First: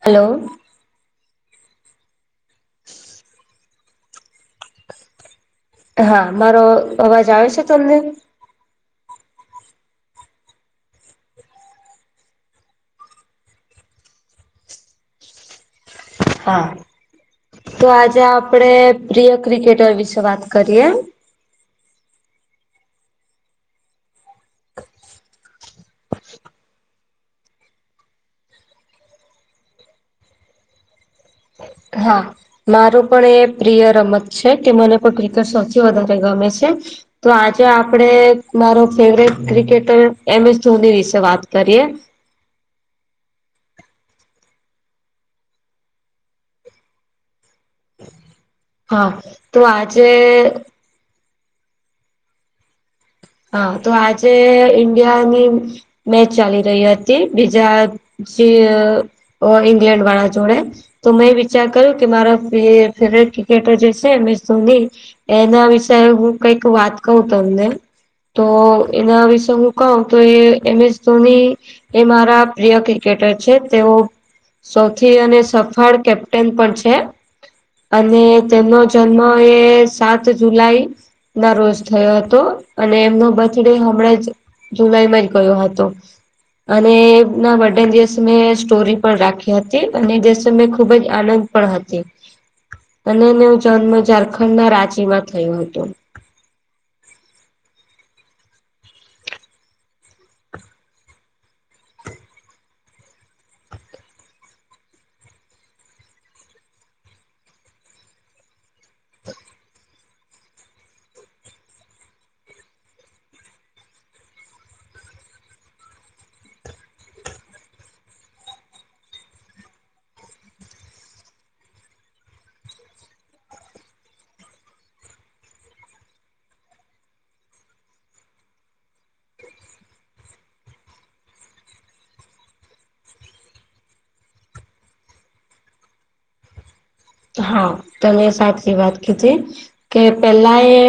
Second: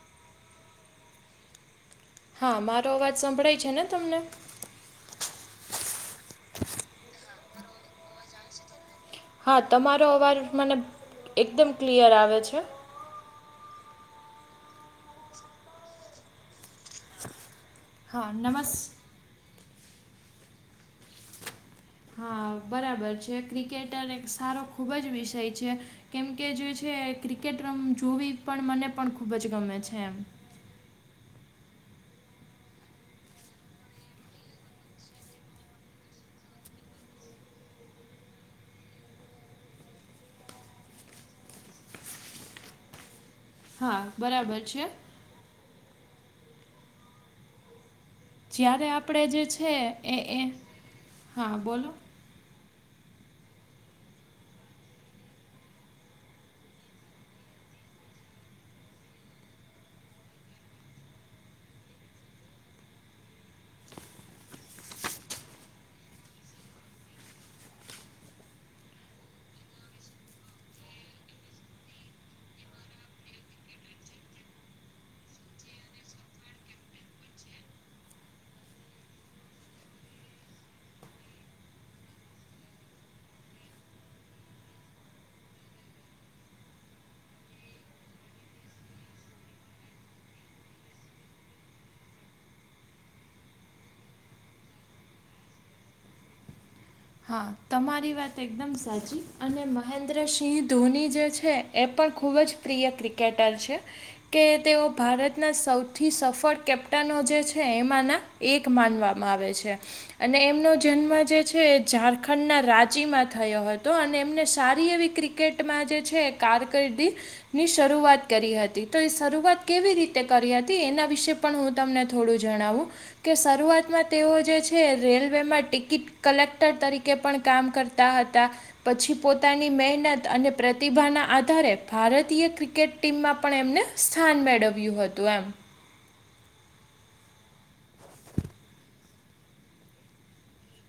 Hello હા મારો અવાજ સંભળાય છે. ને તમને- હા મારો અવાજ આવે છે તમને- હા તમારો અવાજ મને એકદમ ક્લિયર આવે છે. હા તો આજે હા આપડે નમસ પ્રિય ક્રિકેટર વિશે વાત કરીએ- હા બરાબર છે ક્રિકેટ એક સારો ખૂબ જ વિષય છે. કેમકે જે છે ક્રિકેટ રમ જોવી પણ મને પણ ખૂબ જ ગમે છે. એમ- હા- મારું પણ એ પ્રિય રમત છે કે મને પણ ક્રિકેટ સૌથી વધારે ગમે છે. તો આજે આપડે મારો favourite cricketer M S Dhoni વિશે વાત કરીએ- હા બરાબર છે. જ્યારે હા આપણે જે તો છે આજે એ એ હા બોલો? હા તો આજે ઈન્ડિયાની- મેચ ચાલી રહી હતી બીજા જે- ઓ ઇંગ્લેન્ડ વાળ જોડે- તો મેં વિચાર કર્યું કે મારા ફેવરેટ ક્રિકેટર જે છે. એમ એસ ધોની - એના વિશે હું કઈક વાત કવ તમને તો એના વિશે હું કઉ તો એ એમ એસ ધોની- એ મારા પ્રિય ક્રિકેટર છે તેઓ- સૌથી અને સફળ કેપ્ટન પણ છે. અને તેમનો જન્મ એ સાત જુલાઈ- નર્વર્સ થયો હતો- અને એમનો બર્થ ડે હમણાં જ જુલાઈમાં જ ગયો હતો. અને એ ના વર્ડન દિવસે મેં સ્ટોરી પણ રાખી હતી અને એ દિવસે મેં ખુબ જ આનંદ- પણ હતી- હ [inaudible] અને એનો જન્મ ઝારખંડ ના રાંચી માં થયો હતો- હા તમારી વાત એકદમ સાચી અને મહેન્દ્રસિંહ ધોની જે છે. એ પણ ખૂબ જ પ્રિય ક્રિકેટર છે. કે તેઓ ભારતના સૌથી સફળ કેપ્ટનો જે છે એમાંના- એક માનવામાં આવે છે અને એમનો જન્મ જે છે? ઝારખંડના રાંચીમાં થયો હતો અને એમને સારી એવી ક્રિકેટમાં જે છે કારકિર્દી- ની શરૂઆત કરી હતી તો એ શરૂઆત કેવી રીતે કરી હતી એના વિશે- પણ હું તમને થોડું જણાવું- કે શરૂઆતમાં તેઓ જે છે રેલવેમાં ટિકિટ કલેક્ટ- -ક્ટર તરીકે પણ કામ કરતા હતા. પછી પોતાની મહેનત અને પ્રતિભાના આધારે ભારતીય ક્રિકેટ- ટીમમાં પણ એમને સ્થાન મેળવ્યું હતું એમ- હા તમે સાચી વાત કીધી- કે પેલા એ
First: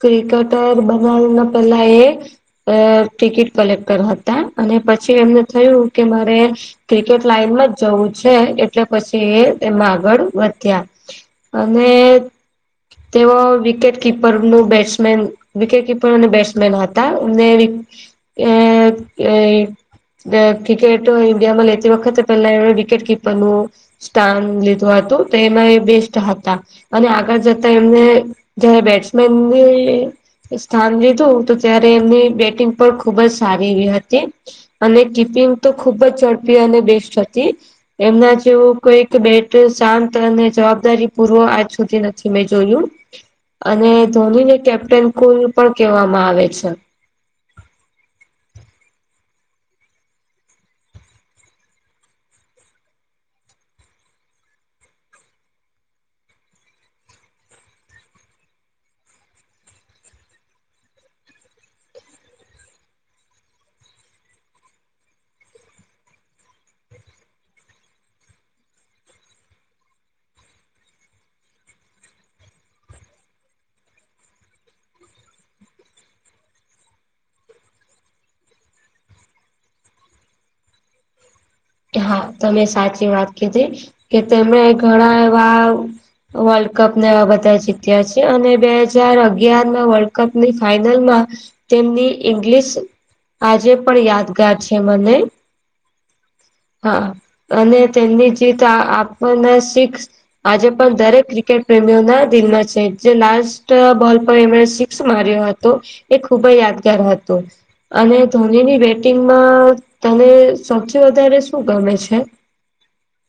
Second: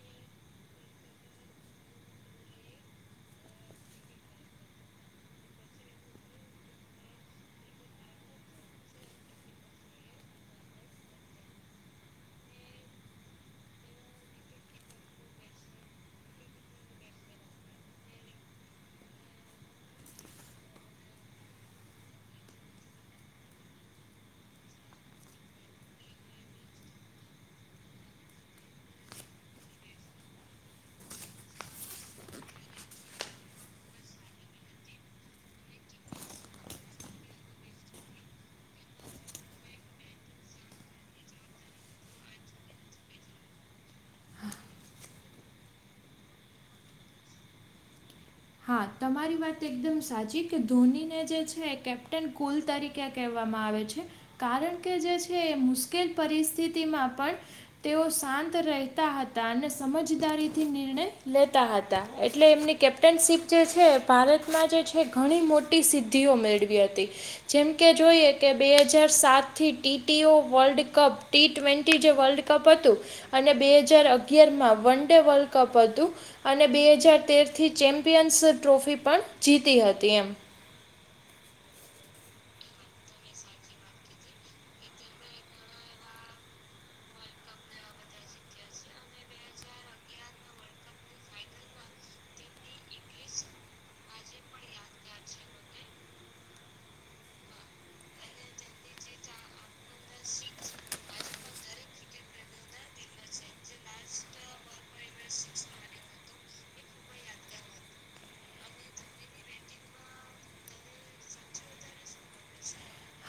ક્રિકેટર બનાવના પહેલા એ અ ટિકિટ કલેક્ટ કર હતા અને પછી એમને થયું કે મારે ક્રિકેટ લાઈનમાં જવું છે એટલે પછી એ એમાં આગળ વધ ત્યાં અને તેઓ વિકેટ કીપર નું બેટ્સમેન વિકેકી પણ બેટ્સમેન હતા અનેમને ક્રિકેટ ઇડિયામાં એતી વખત પહેલા એ વિકેટ કીપરનું સ્થાન લીધું હતું તો એમાં એ બેસ્ટ હતા અને આગળ જતા એમને જયારે બેટ્સમેનને સ્થાન લીધું તો ત્યારે એમની બેટિંગ પણ ખુબ જ સારી એવી હતી અને કિપિંગ તો ખુબ જ ઝડપી અને બેસ્ટ હતી એમના જેવું કોઈક બેટ શાંત તને જવાબદારી પૂર્વ આજ સુધી નથી મેં જોયું અને ધોનીને કેપ્ટન કોલ પણ કહેવામાં આવે છે હા તમારી વાત એકદમ સાચી કે ધોનીને જે છે કેપ્ટન કુલ તરીકે ક્યા કહેવામાં આવે છે કારણ કે જે છે એ મુશ્કેલ પરિસ્થિતિમાં પણ તેઓ શાંત રહેતા હતા અને સમજદારીથી નિર્ણય લેતા હતા એટલે એમની કેપ ટનશીપ જે છે ભારતમાં જે છે ઘણી મોટી સિદ્ધિઓ મેળવી હતી જેમકે જોઈએ કે બે હજાર સાત થી ટી ઓ વર્લ્ડ કપ ટી ટ્વેન્ટી જે વર્લ્ડ કપ હતું અને બે હજાર અગિયાર માં વન ડે વર્લ્ડ કપ હતું અને બે હજાર તેર થી ચેમ્પિયન્સ ટ્રોફી પણ જીતી હતી એમ હા તમે સાચી વાત કીધી કે તેમણે ઘણા એવા વર્લ્ડ કપ ને એવા બધા જીત્યા છે અને બે હજાર અગિયારમાં વર્લ્ડ કપની ફાઈનલ માં તેમની ઇંગ્લિશ આજે પણ યાદગાર છે મને હા અને તેની જીત આપણને શીખ્ આજે પણ દરેક ક્રિકેટ પ્રેમીઓ ના દિલમાં છે જે લાસ્ટ બોલ પર એમણે માર્યો હતો એ ખુબ જ યાદગાર હતો અને ધોનીની બેટિંગમાં તને સૌથી વધારે શું ગમે છે?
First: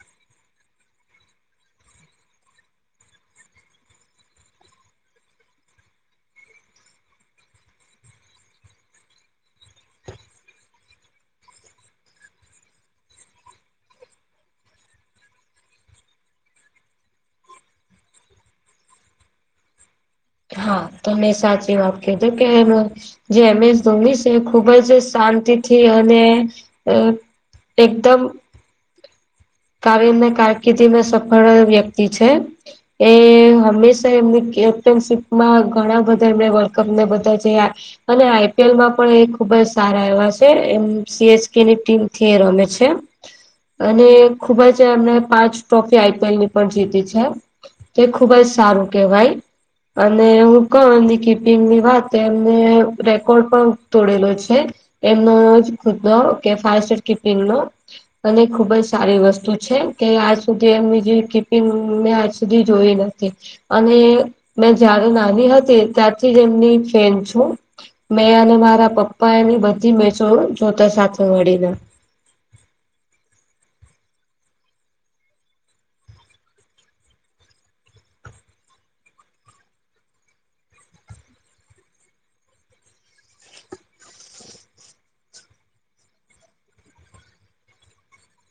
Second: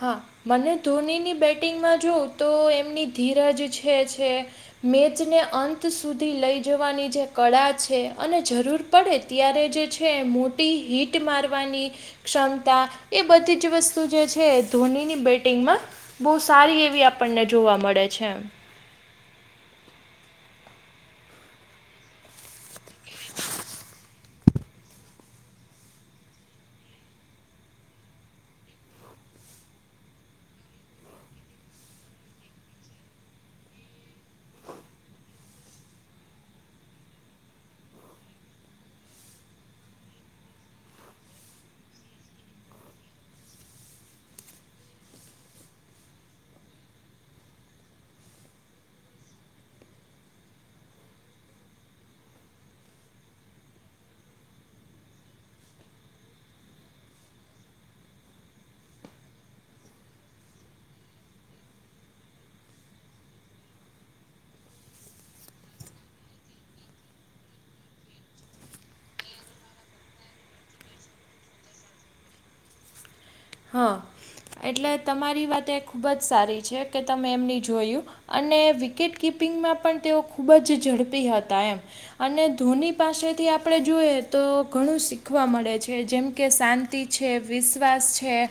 હા, મને ધોનીની બેટિંગમાં જોઉં તો એમની ધીરજ છે છે મેજને અંત સુધી લઈ જવાની જે કળા છે અને જરૂર પડે ત્યારે જે છે મોટી હીટ મારવાની ક્ષમતા એ બધી જ વસ્તુ જે છે ધોનીની બેટિંગમાં બહુ સારી એવી આપણને જોવા મળે છે હા તમે સાચી વાત કજો કે જે એમએસ ધમ છે ખુબ જ શાંતિથી અને એકદમ કાવ્ય ને કારકિર્દી મે સફળ વ્યક્તિ છે એ હંમેશા એમની કેપ્ટનશીપમાં ઘણા બધા એમને વર્લ્ડ કપને બધા જે આ અને આઈ પી એલ માં પણ એ ખુબ જ સારા એવા છે એમ સી એસ કે ની ટીમથી રમે છે. અને ખુબ જ એમને પાંચ ટ્રોફી આઈપીએલ ની પણ જીતી છે તે ખુબ જ સારું કેહેવાય અને હું કહું ની કીપિંગ ની વાત તો એમને રેકોર્ડ પણ તોડેલો છે. એમનો ખુદ ન કે ફાયર સ કપિંગ ન અને ખુબ જ સારી વસ્તુ છે કે આજ સુધી એમની જે કીપિંગને આજ સુધી જોઈ નથી અને મેં જારે નાની હતી ત્યારથી જ એમની ફેન છું મેં અને મારા પપ્પા એની બધી મેચો જોતા સાથે મળીને હા એટલે તમારી વાત એ ખુબ જ સારી છે કે તમે એમની જોયું અને વિકેટ કિપિંગમાં પણ તેઓ ખૂબ જ ઝડપી હતા એમ અને ધોની પાસેથી આપણે જોઈએ તો ઘણું શીખવા મળે છે જેમ કે શાંતિ છે. વિશ્વાસ છે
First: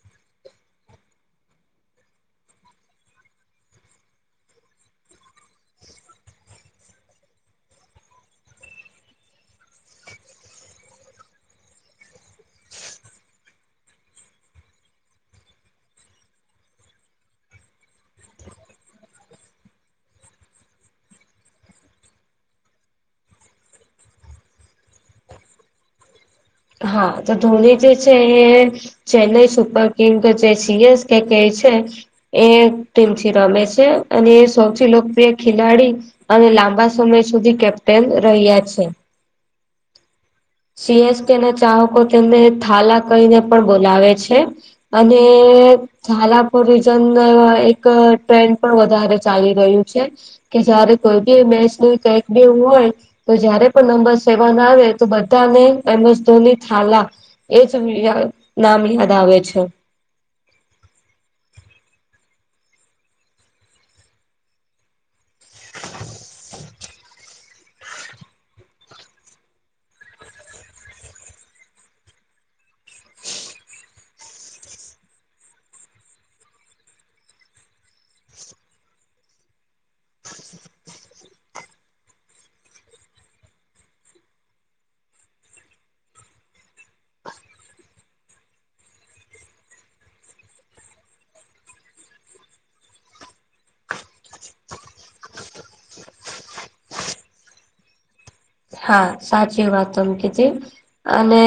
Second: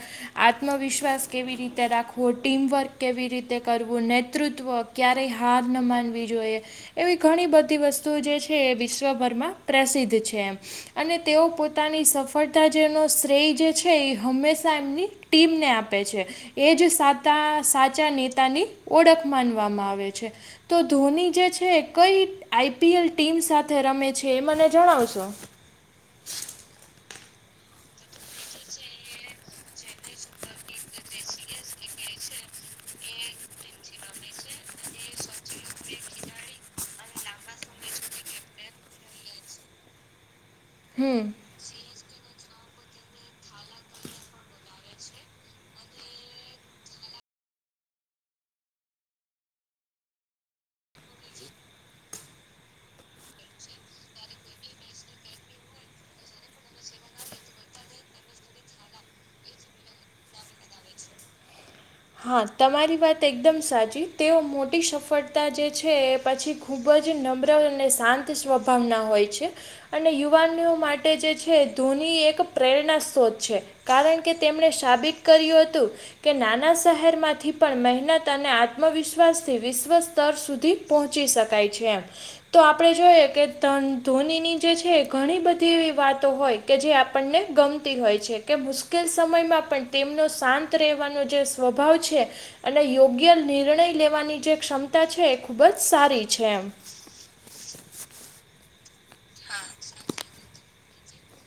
આત્મવિશ્વાસ કેવી રીતે રાખવો ટીમવર્ક કેવી રીતે કરવું નેતૃત્વ ક્યારેય હાર ન માનવી જોઈએ એવી ઘણી બધી વસ્તુ જે છે એ વિશ્વભરમાં પ્રસિદ્ધ છે એ અને તેઓ પોતાની સફળતા જેનો શ્રેય જે છે એ હંમેશા એમની ટીમને આપે છે એજ સાતા સાચા નેતાની ઓળખ માનવામાં આવે છે તો ધોની જે છે કઈ આઈપીએલ ટીમ સાથે રમે છે એ મને જણાવશો [inaudible] હા તો ધોની જે છે એ ચેન્નાઈ સુપર કમ કે જાય છી કે્યા કેહે છે એ ટીમથી રમે છે અને એ સૌથી લોકપ્રિય ખેલાડી અને લાંબા સમય સુધી કેપ્ટન રહ્યા છે [inaudible] હમ સીએસકે ના ચાહકો તેમને થાલા કહીને પણ બોલાવે છે અને ઝાલાપુર રીઝન એક ટ્રેન્ડ પણ વધારે ચાલી રહ્યું છે કે જયારે કોઈ બી મેચ ન કઈક બી એવું હોય તો જયારે પણ નંબર સેવન આવે તો બધાને એમજ ધોની થાલા એ જ નામ યાદ આવે છે હા તમારી વાત એકદમ સાચી તેઓ મોટી સફર જે છે એ પછી ખૂબ જ નમ્ર અને શાંત સ્વભાવના હોય છે અને યુવાનોઓ માટે જે છે ધૂની એક પ્રેરણા સત્રોત છે કારણ કે તેમણે સાબિત કર્યું હતું કે નાના શહેરમાંથી પણ મહેનત અને આત્મવિશ્વાસથી વિશ્વ સ્તર સુધી પહોંચી શકાય છે એમ તો આપણે જોએ કે ધોનીની જે છે ઘણી બધી એવી વાતો હોય કે જે આપણને ગમતી હોય છે કે મુશ્કેલ સમયમાં પણ તેમનો શાંત રહેવાનો જે સ્વભાવ છે અને યોગ્ય નિર્ણય લેવાની જે ક્ષમતા છે એ ખૂબ જ સારી છે એમ હા સાચી વાત તમ કીધી અને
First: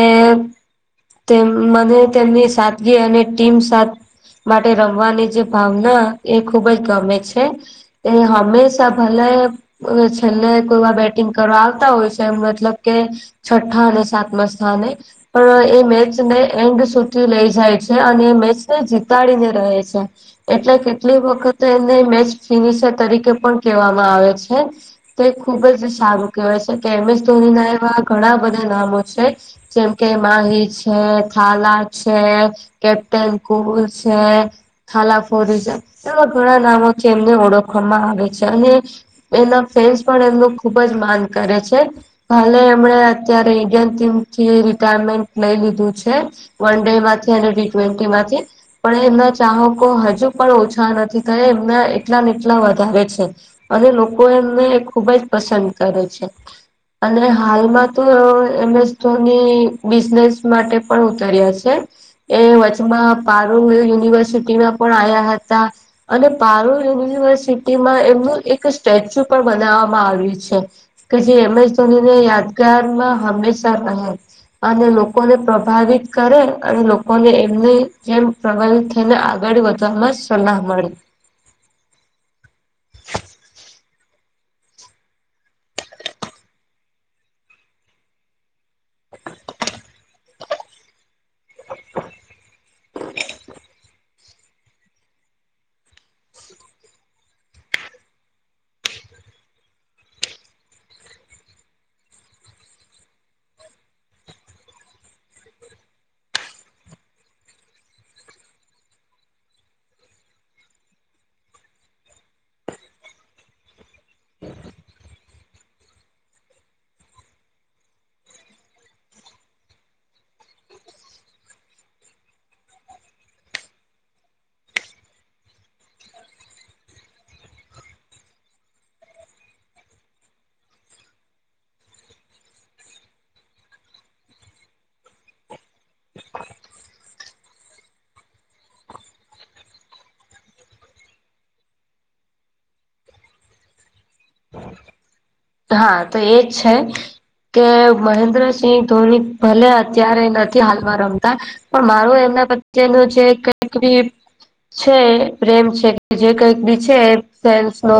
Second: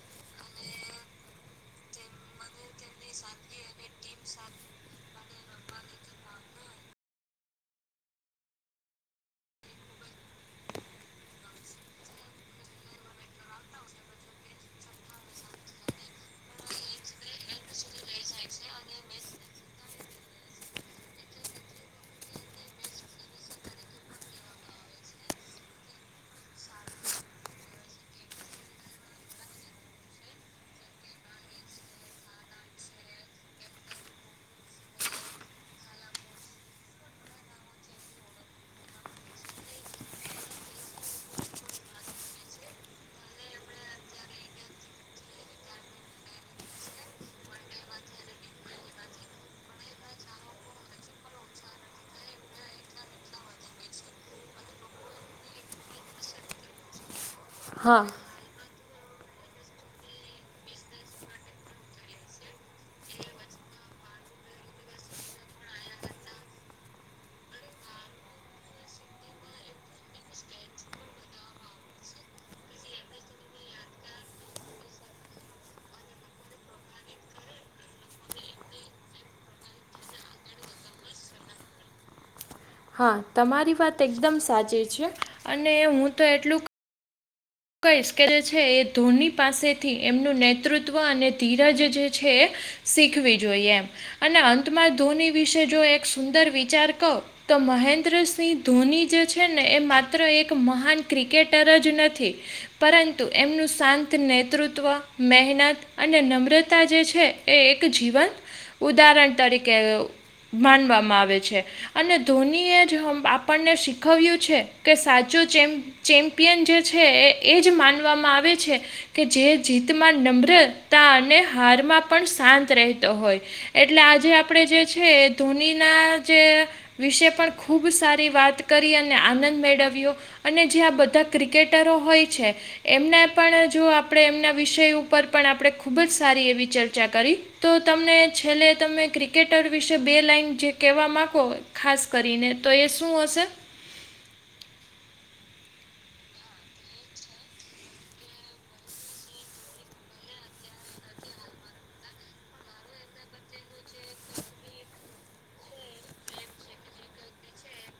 તેમ મને તેમની સાદગી અને ટીમ સા માટે રમવાની જે ભાવના એ ખુબ જ ગમે છે તે હમેશા ભલે છેલ્લે કોઈ વાર બેટિંગ કરવા આવતા હોય છે એમ મતલબ કે છઠ્ઠા અને સાતમા સ્થાને પણ એ મેચને એન્ડ સુધી લઈ જાય છે અને મેચને જીતાડીને રહે છે એટલે કેટલી વખતે એને મેચ ફિનિશર તરીકે પણ કેહેવામાં આવે છે તો એ ખુબ જ સારું કેહેવાય છે કે એમ એસ ધોની ના એવા ઘણા બધા નામો છે જેમ કે માહિ છે થાલા છે કેપ્ટન કુલ છે થાલા ફોર રીઝન એવા ઘણા નામોથી એમને ઓળખવામાં આવે છે અને એના ફેન્સ પણ એમનું ખુબ જ માન કરે છે ભાલે એમણે અત્યારે ઈન્ડિયન ટીમથી રિટાયરમેન્ટ લઈ લીધું છે વન ડે માંથી અને ટી ટ્વેન્ટી માંથી પણ એમના ચાહકો હજુ પણ ઓછા નથી થયા એમના એટલાને એટલા વધારે છે અને લોકો એમને ખુબ જ પસંદ કરે છે અને હાલમાં હા તો એમ એસ ધોની બી ઝનેસ માટે પણ ઉતર્યા છે એ વચમાં પારુલ યુનિવર્સિટીમાં પણ આવ્યા હતા અને પારૂલ યુનિવર્સિટીમાં એમનું એક સ્ટેચ્યુ પણ બનાવામાં આવ્યું છે કે જે એમએસ ધોનીને યાદગારમાં હંમેશા રહે. અને લોકોને પ્રભાવિત કરે અને લોકોને એમને જેમ પ્રભાવિત થઈને આગળ વધે [unintelligible] મળી. હા તમારી વાત એકદમ સાચી છે અને હું તો એટલુંક કહીશ કે જે છે એ ધોની પાસેથી એમનું નેતૃત્વ અને ધીરજ જે છે. શીખવી જોઈએ એમ અને અંતમાં ધોની વિશે જો એક સુંદર વિચાર કવ તો મહેન્દ્રસિંહ ધોની જે છે ને એ માત્ર એક મહાન ક્રિકેટર જ નથી. પરંતુ એમનું શાંત નેતૃત્વ મહેનત અને નમ્રતા જે છે. એ એક જીવંત ઉદાહરણ તરીકે માનવામાં આવે છે અને ધોનીએ જ આપણને શીખવ્યું છે કે સાચો ચેમ ચેમ્પિયન જે છે એ એ જ માનવામાં આવે છે કે જે જીતમાં નમ્રતા અને હારમાં પણ શાંત રહેતો હોય એટલે આજે આપણે જે છે ધોનીના જે વિશે પણ ખૂબ સારી વાત કરી અને આનંદ મેળવ્યો. અને જે આ બધા ક્રિકેટરો હોય છે. એમના પણ જો આપણે એમના વિષય ઉપર પણ આપણે ખૂબ જ સારી એવી ચર્ચા કરી તો તમને છેલ્લે તમે ક્રિકેટર વિશે બે લાઇન જે કહેવા માગો ખાસ કરીને તો એ શું હશે? હા તો એજ છે કે મહેન્દ્રસિંહ ધોની ભલે અત્યારે નથી હાલમાં રમતા પણ મારું એમના [unintelligible] છે પ્રેમ છે જે કઈક બી છે ફેન્સ નો.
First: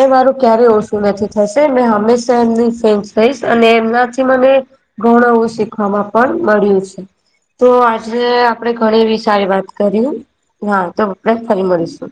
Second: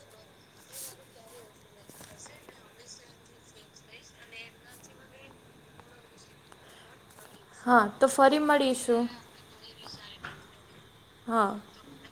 એ મારું ક્યારેય ઓછું નથી થશે. મેં હંમેશા એમની ફ્રેન્ રહીશ અને એમનાથી મને ઘણુંવું શીખવામાં પણ મળ્યું છે. તો હા આજે ફરી આપડે મળીશું ઘણીવી સારી વાત કરી. હા તો આપપડ જ હા ફલી મળીશું